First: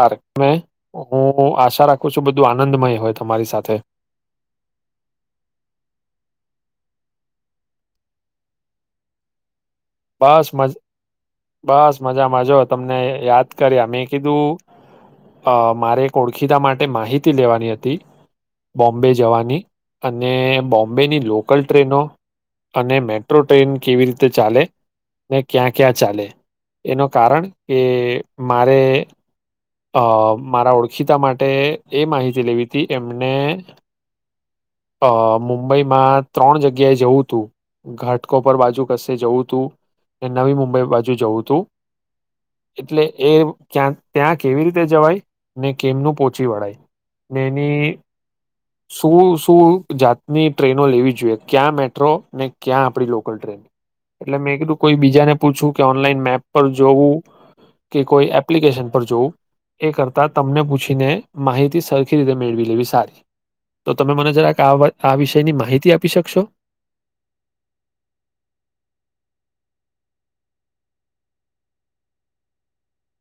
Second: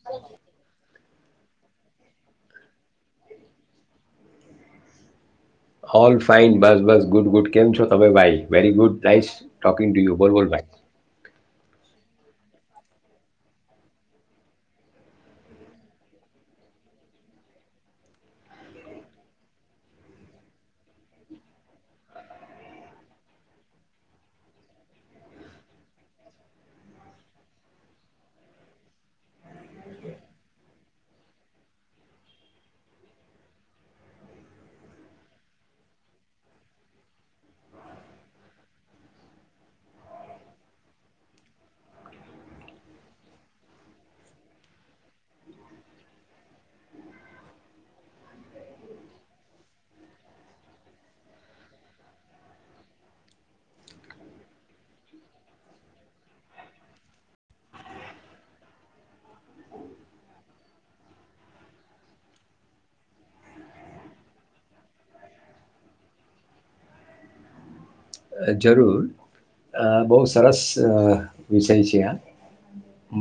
R હું આશા રાખું છું બધું આનંદમય હોય તમારી સાથે ફાઈન બસ બસ ગુડ ગુડ કેમ છો તમે ભાઈ વેરી ગુડ નાઈસ બસ મજ બસ મજામાં જા તમને યાદ કર્યા મેં કીધું મારે ઓળખીતા માટે માહિતી લેવાની હતી બોમ્બે જવાની અને બોમ્બેની લોકલ ટ્રેનો અને મેટ્રો ટ્રેન કેવી રીતે ચાલે ને ક્યાં ક્યાં ચાલે એનું કારણ કે મારે અ મારા ઓળખીતા માટે એ માહિતી લેવી હતી એમને અ મુંબઈમાં ત્રણ જગ્યાએ જવું તું ઘાટકોપર બાજુ કશે જવું તું નવી મુંબઈ બાજુ જવું તું એટલે એ ક્યાં ત્યાં કેવી રીતે જવાય ને કેમનું પોહચી વળાય ને એની શું શું જાતની ટ્રેનો લેવી જોઈએ ક્યાં મેટ્રો ને ક્યાં આપણી લોકલ ટ્રેન એટલે મેં કીધું કોઈ બીજાને પૂછું કે ઓનલાઈન મેપ પર જોવું કે કોઈ એપ્લિકેશન પર જોવું એ કરતા તમને પૂછીને માહિતી સરખી રીતે મેળવી લેવી સારી તો તમે મને જરાક આવ આ વિષયની માહિતી આપી શકશો જરૂર બહુ સરસ વિષય છે આ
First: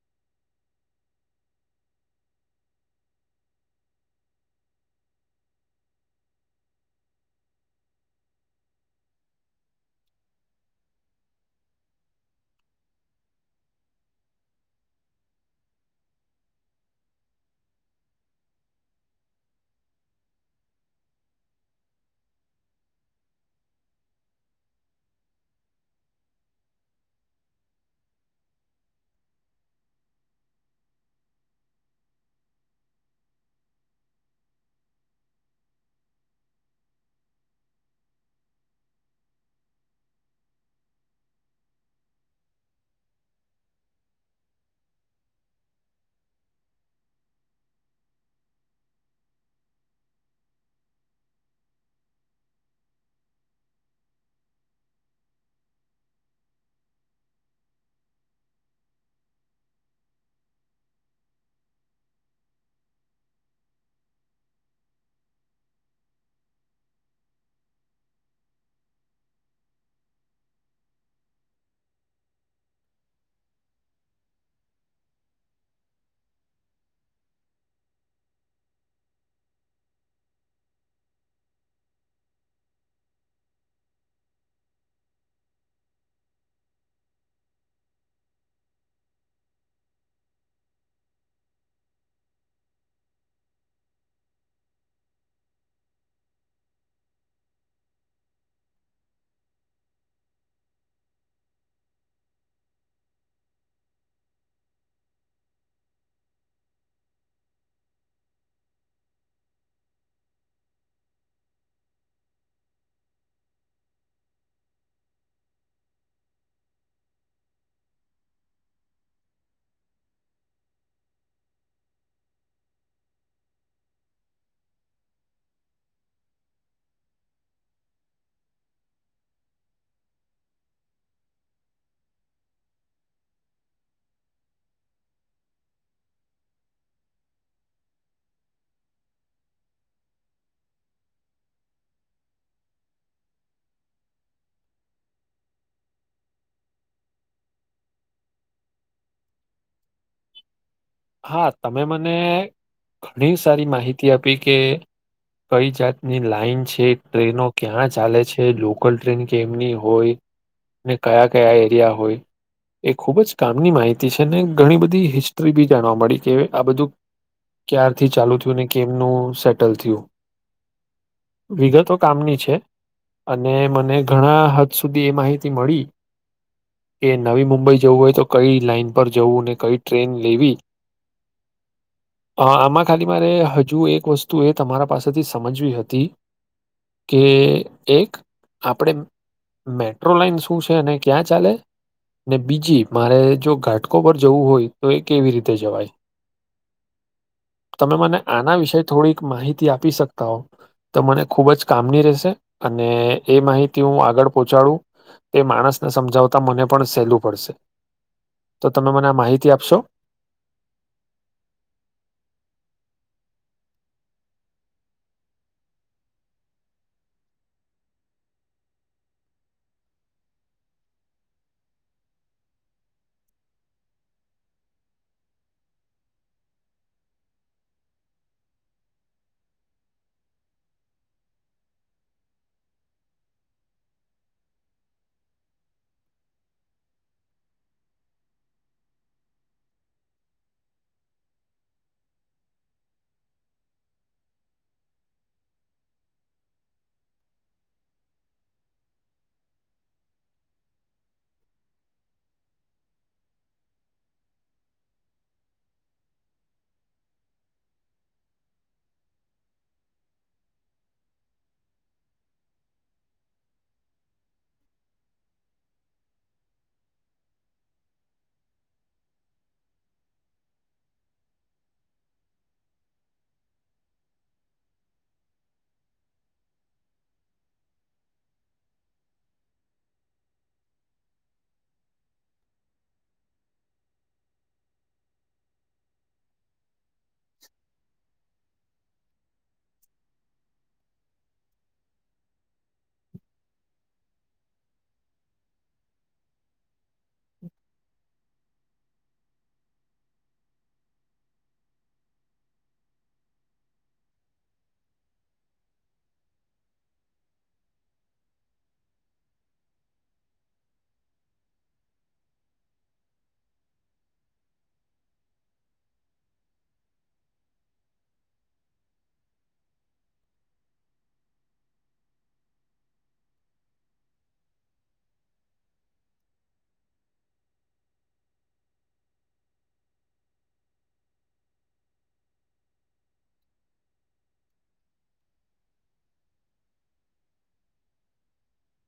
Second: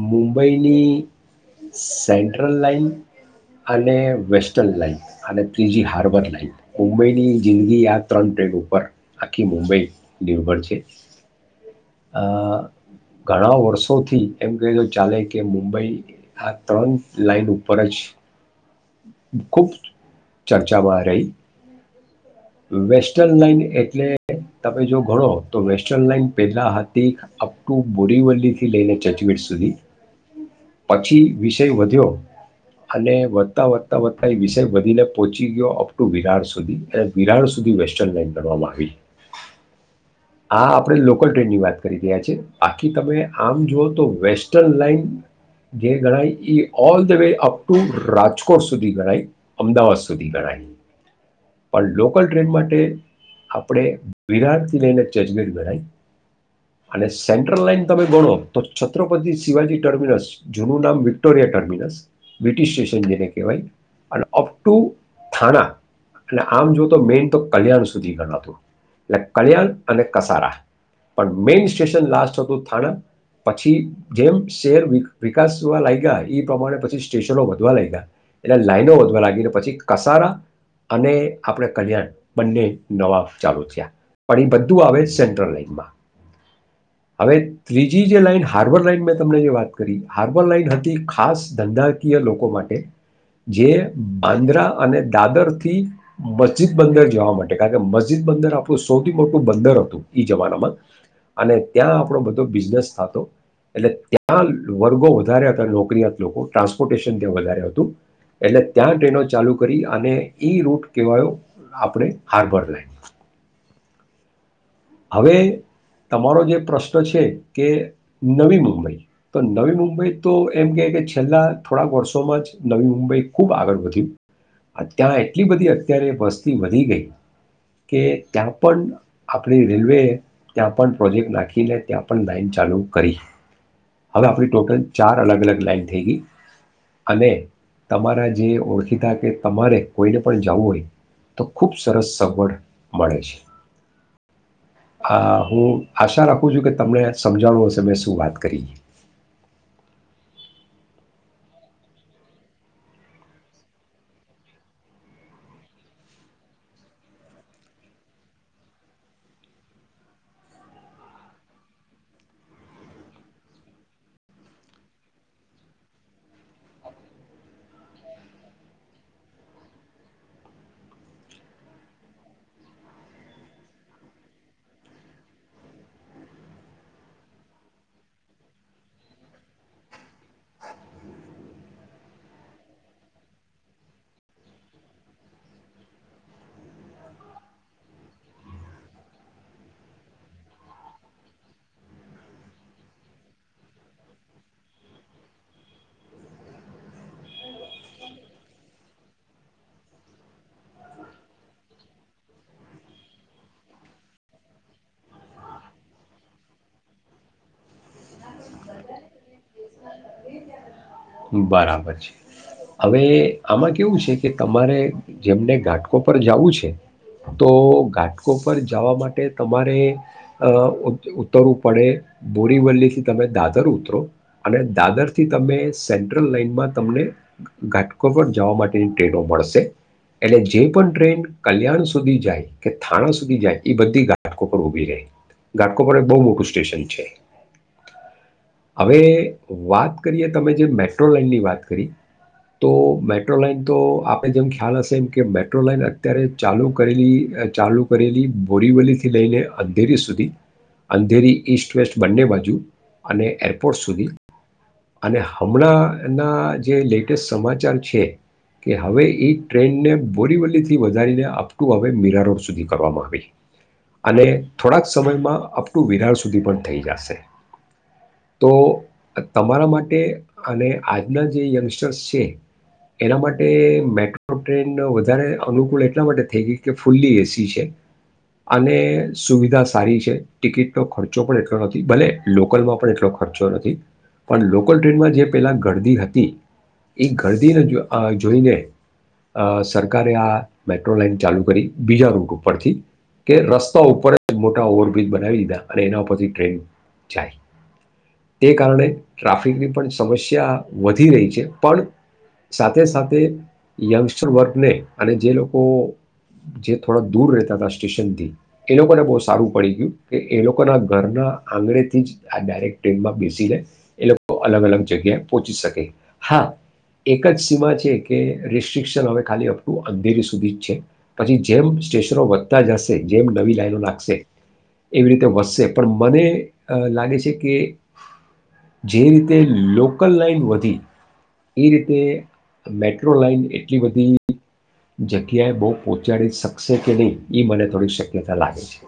મુંબઈની સેન્ટ્રલ લાાઈન અને વેસ્ટન લાઈન અને ત્રીજી હાર્બર લાઈન મુંબઈની જિંદગી આ ત્રણ ટ્રેન ઉપર આખી મુંબઈ નિર્ભર છે અ આ ઘણા વર્ષોથી એમ કહેજ ચાલે કે મુંબઈ આ ત્રણ લાઈન ઉપર જ ખુબ ચર્ચામાં રહી વેસ્ટન લાઈન એટલે તમે જો ઘણો તો વેસ્ટર્ન લાઈન પેલા હતી અપ ટુ બોરીવલ્લી થી લઈને ચર્ચવીટ સુધી પછી વિષય વધ્યો અને વધતા વધતા વધતા એ વિષય વધીને પહોંચી ગયો અપ ટુ વિરાર સુધી. સુધી વેસ્ટન લાઈન ગણવામાં આવી આ આપણે લોકલ ટ્રેનની વાત કરી રહ્યા છે એ બાકી તમે આમ જુઓ તો વેસ્ટર્ન લાઈન જે ગણાય એ all the way up to Rajkot સુધી ગણાય અમદાવાદ સુધી ગણાય પણ લોકલ ટ્રેન માટે આપણે વિરાર થી લઈને ચર્ચવીર ગણાય અને સેન્ટ્રલ લાઈન તમે ગણો તો છત્રપતિ શિવાજી ટર્મિનસ જૂનું નામ વિક્ટોરિયા ટર્મિનસ વિટી સ્ટેશન જેને કહેવાય અને અપ ટુ થાણા અને આમ જો તો મેઈન તો કલ્યાણ સુધી ગણાતું એટલે કલ્યાણ અને કસારા પણ મેઈન સ્ટેશન લાસ્ટ હતું થાણા પછી જેમ શહેર વિકાસવા લાગ ગયા એ પ્રમાણે પછી સ્ટેશનો વધવા લાગ ગયા એટલે લાઈનો વધવા લાગી ને પછી કસારા અને આપણે કલ્યાણ બંને નવા ચાલુ થયા પણ એ બધું આવે સેન્ટ્રલ લાઈનમાં હવે ત્રીજી જે લાઈન હાર્બર લાઈન મેં તમને જે વાત કરી હાર્બર લાઈન હતી ખાસ ધંધાકીય લોકો માટે જે બાંદ્રા અને દાદર થી મસ્જિદ બંદર જવા માટે કારણ કે મસ્જિદ બંદર આપણું સૌથી મોટું બંદર હતું એ જમાનામાં અને ત્યાં આપણો બધો બિઝનેસ થતો એટલે ત્યાં વર્ગો વધારે હતા નોકરીયાત લોકો ટ્રાન્સપોર્ટેશન ત્યાં વધારે હતું એટલે ત્યાં ટ્રેનો ચાલુ કરી અને એ રૂટ કેહેવાયો આપણે હાર્બર લાઈન. હવે તમારો જે પ્રશ્ન છે કે નવી મુંબઈ તો નવી મુંબઈ તો એમ કે કે છેલ્લા થોડાક વર્ષોમાં જ નવી મુંબઈ ખૂબ આગળ વધ્યું ત્યાં એટલી બધી અત્યારે વસ્તી વધી ગઈ કે ત્યાં પણ આ આપણી રેલવેએ ત્યાં પણ પ્રોજેક્ટ નાખીને ત્યાં પણ લાાઈન ચાલુ કરી હવે આપણી ટોટલ ચાર અલગ- અલગ લાાઈન થઈ ગઈ, અને તમારા જે ઓળખીતા કે તમારે કોઈને પણ જવું હોય તો ખૂબ સરસ સગવડ મળે છે. આ હું આશા રાખું છું કે તમને સમજાણું હશે મેં શું વાત કરી હા તમે મને ઘણી સારી માહિતી આપી કે કઈ જાતની લાઈન છે ટ્રેનો ક્યાં ચાલે છે લોકલ ટ્રેન કેમની હોય ને કયા-કયા એરિયા હોય એ ખૂબ જ કામની માહિતી છે ને ઘણી બધી હિસ્ટ્રી બી જાણવા મળી કે આ બધું ક્યારથી ચાલુ થયું અને કેમનું સેટલ થયું વિગતો કામની છે અને મને ઘણા હદ સુધી એ માહિતી મળી કે નવી મુંબઈ જવું હોય તો કઈ લાાઈન પર જવું અને કઈ ટ્રેન લેવી આમાં ખાલી મારે હજુ એક વસ્તુ એ તમારા પાસેથી સમજવી હતી કે એક આપડે મેટ્રો લાઈન શું છે અને ક્યાં ચાલે ને બીજી મારે જો ઘાટકો પર જવું હોય તો એ કેવી રીતે રીતે જવાય, તમે મને આના વિષે થોડીક માહિતી આપી શકતા હો તો મને ખુબ જ કામની રહેશે અને એ માહિતી હું આગળ પહોંચાડું એ માણસને સમજાવતા મને પણ સહેલું પડશે તો તમે મને આ માહિતી આપશો? બરાબર છે હવે આમાં કેવું છે કે તમારે જેમને ઘાટકો પર જવું છે તો ઘાટકો પર જવા માટે તમારે ઉતરવું પડે બોરીવલ્લીથી તમે દાદર ઉતરો અને દાદર થી તમે સેન્ટ્રલ માં તમને ઘાટકોપર જવા માટેની ટ્રેનો મળશે એટલે જે પણ ટ્રેન કલ્યાણ સુધી જાય કે થાણા સુધી જાય એ બધી ઘાટકોપર ઉભી રહે ઘાટકોપર એ બહુ મોટું સ્ટેશન છે હવે વાત કરીએ તમે જે મ મેટ્રો લાઈનની વાત કરી તો મેટ્રો લાઈન તો આપણે જેમ ખ્યાલ હશે એમ કે મેટ્રો લાઈન અત્યારે ચાલુ કરેલી ચાલુ કરેલી બોરીવલીથી લઈને અંધેરી સુધી અંધેરી ઈસ્ટ વેસ્ટ બંને બાજુ અને એરપોર્ટ સુધી અને હમણાં ના જે લેટેસ્ટ સમાચાર છે કે હવે એ ટ્રેનને બોરીવલી થી વધારીને અપ ટુ હવે મિરારોડ સુધી કરવામાં આવી અને થોડાક સમયમાં અપ ટુ વિરાર સુધી પણ થઈ જશે તો તમારા માટે અને આજના જે યંગસ્ટર્સ છે એના માટે મેટ્રો ટ્રેન વધારે અનુકૂળ એટલા માટે થઈ ગઈ કે ફૂલ્લી એસી છે અને સુવિધા સારી છે ટિકિટનો ખર્ચો પણ એટલો નથી ભલે લોકલમાં પણ એટલો ખર્ચો નથી પણ લોકલ ટ્રેનમાં જે પહેલાં ગરદી હતી એ ઘરદીને જો જોઈને અ સરકારે આ મેટ્રો લાઈન ચાલુ કરી બીજા રૂટ ઉપરથી કે રસ્તા ઉપર જ મોટા ઓવરબ્રિજ બનાવી દીધા અને એના ઉપરથી ટ્રેન જાય તે કારણે ટ્રાફિકની પણ સમસ્યા વધી રહી છે પણ સાથે સાથે યંગસ્ટર વર્ગને અને જે લોકો જે થોડા દૂર રહેતા હતા સ્ટેશનથી એ લોકોને બહુ સારું પડી ગયું કે એ લોકોના ઘરના આંગણેેથી જ આ ડાયરેક્ટ ટ્રેનમાં બેસી લે એ લોકો અલગ-અલગ જગ્યાએ પહોંચી શકે હા એક જ સીમા છે કે રેસ્ટ્રિકશન હવે ખાલી અપ ટુ અંધેરી સુધી જ છે પછી જેમ સ્ટેશનો વધતા જશે જેમ નવી લાઈનો લાગશે એવી રીતે વધશે પણ મને લાગે છે કે જે રીતે લોકલ લાઈન વધી એ રીતે મેટ્રો લાઈન એટલી બધી જગ્યાએ બહુ પહોંચાડી શકશે કે નહીં એ મને થોડી શક્યતા લાગે છે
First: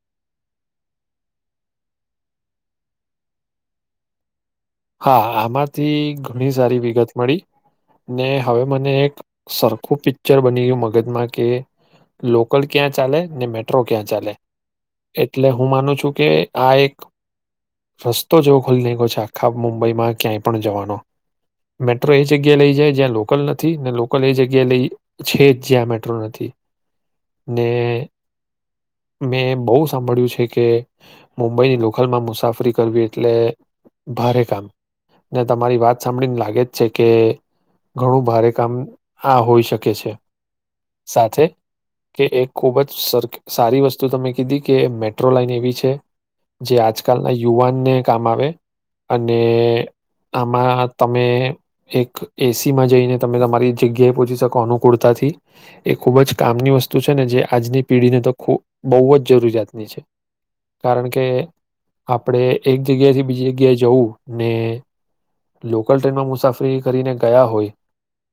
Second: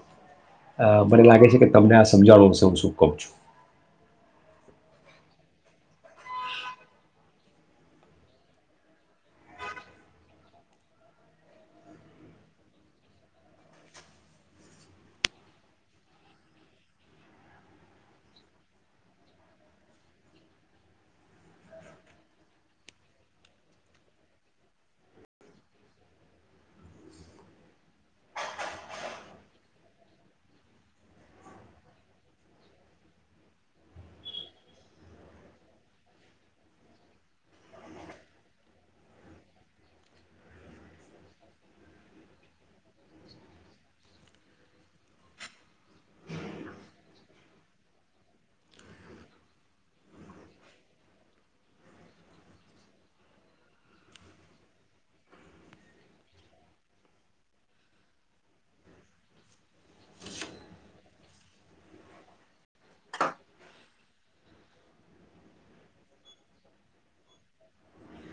અ મને લાગે છે કે તમને આ સમજાવા વિશે હું શું કહું છું. હા આમાંથી ઘણી સારી વિગત મળી ને હવે મને એક સરખું પિક્ચર બની ગયું મગજમાં કે લોકલ ક્યાં ચાલે ને મેટ્રો ક્યાં ચાલે એટલે હું માનું છું કે આ એક રસ્તો જેવો ખોલી ના ગયો છે. ખાબ મુંબઈમાં ક્યાંય પણ જવાનો મેટ્રો એ જગ્યા લઈ જાય જ્યાં લોકલ નથી ને લોકલ એ જગ્યા લઈ છે જ જ્યાં મેટ્રો નથી ને મેં બહુ સાંભળ્યું છે કે મુંબઈની લોકલમાં મુસાફરી કરવી એટલે ભારે કામ ને તમારી વાત સાંભળીને લાગે જ છે કે ઘણું ભારે કામ આ હોઈ શકે છે સાથે કે એક ખુબ જ સરખી સારી વસ્તુ તમે કીધી કે મેટ્રો લાાઈન એવી છે જે આજકાલના યુવાનને કામ આવે અને આમાં તમે એક એસીમાં જઈને તમે તમારી જગ્યાએ પહોંચી શકો અનુકૂળતાથી એ ખૂબ જ કામની વસ્તુ છે ને જે આજની પેઢીને તો બહુ જ જરૂરિયાતની છે કારણ કે આપણે એક જગ્યાથી બીજી જગ્યાએ જવું ને લોકલ ટ્રેનમાં મુસાફરી કરીને ગયા હોય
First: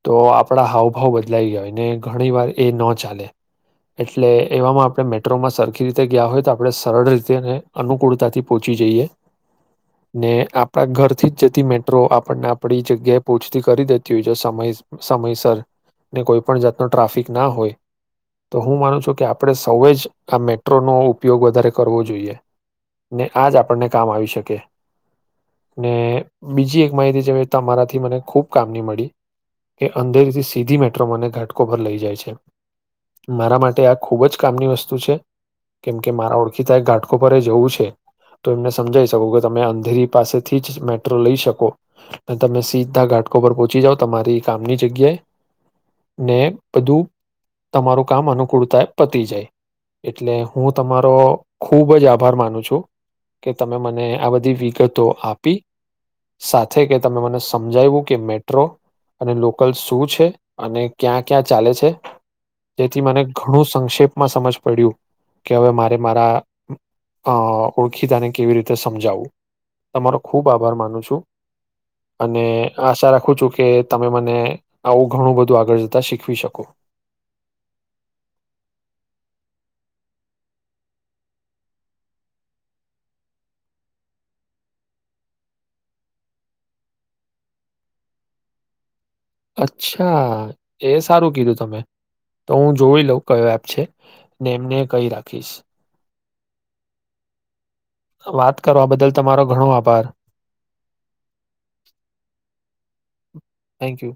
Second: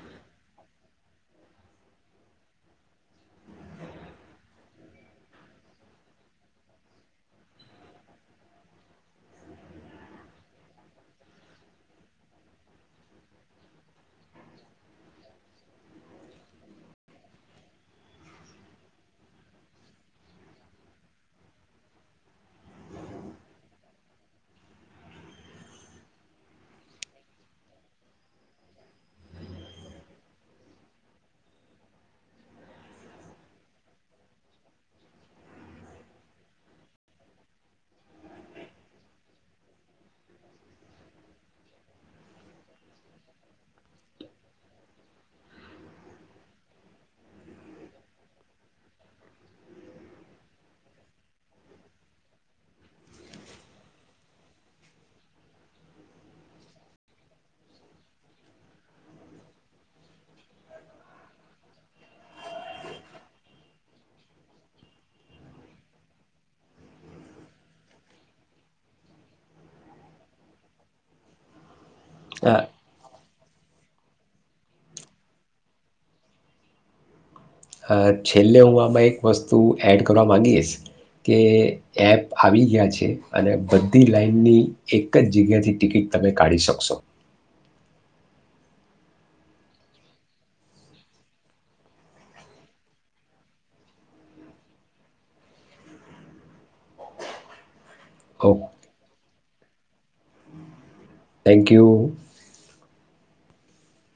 તો આપણા હાવભાવ બદલાઈ ગયા હોય ને ઘણી વાર એ ન ચાલે એટલે એવામાં આપણે મેટ્રોમાં સરખી રીતે ગયા હોય તો આપણે સરળ રીતે અને અનુકૂળતાથી પહોંચી જઈએ ને આપણા ઘરથી જ જતી મેટ્રો આપણને આપણી જગ્યાએ પહોંચતી કરી દેતી હોય જો સમય સમયસર ને કોઈ પણણ જાતનો ટ્રાફિક ના હોય તો હું માનું છું કે આપણે સૌ જ આ મેટ્રોનો ઉપયોગ વધારે કરવો જોઈએ ને આ જ આપણને કામ આવી શકે ને બીજી એક માહિતી જે તમારાથી મને ખૂબ કામની મળી કે અંધેરીથી સીધી મેટ્રો મને ઘાટકો પર લઈ જાય છે મારા માટે આ ખૂબ જ કામની વસ્તુ છે કેમ કે મારા ઓળખીતા એક ઘાટકો પર જવું છે તો એમને સમજાઈ શકો કે તમે અંધેરી પાસેથી જ મેટ્રો લઈ શકો અને તમે સીધા ઘાટકો પર પહોંચી જાવ તમારી કામની જગ્યાએ ને બધું તમારું કામ અનુકૂળ થાય પતી જાય એટલે હું તમારો ખૂબ જ આભાર માનું છું કે તમે મને આ બધી વિગતો આપી સાથે કે તમે મને સમજાવું કે મેટ્રો અને લોકલ શું છે અને ક્યાં ક્યાં ચાલે છે જેથી મને ઘણું સંક્ષેપમાં સમજ પડ્યું કે હવે મારે મારા અ ઓળખીતાને કેવી રીતે સમજાવવું તમારો ખૂબ આભાર માનું છું. અને અ આશા રાખું છું કે તમે મને આવું ઘણું બધું આગળ જતા શીખવી શકો. અ છેલ્લે હું આમાં એક વસ્તુ એડ કરવા માંગીશ કે એપ આવી ગયા છે અને બધી લાઈનની એક જ જગ્યાથી ટિકિટ તમે કાઢી શકશો. અચ્છા એ સારું કીધું તમે તો હું જોઈ લઉ કયો એપ છે ને એમને કહી રાખીશ. વાત ઓકે કરવા બદલ તમારો ઘણો આભાર. Thank you. Thank you.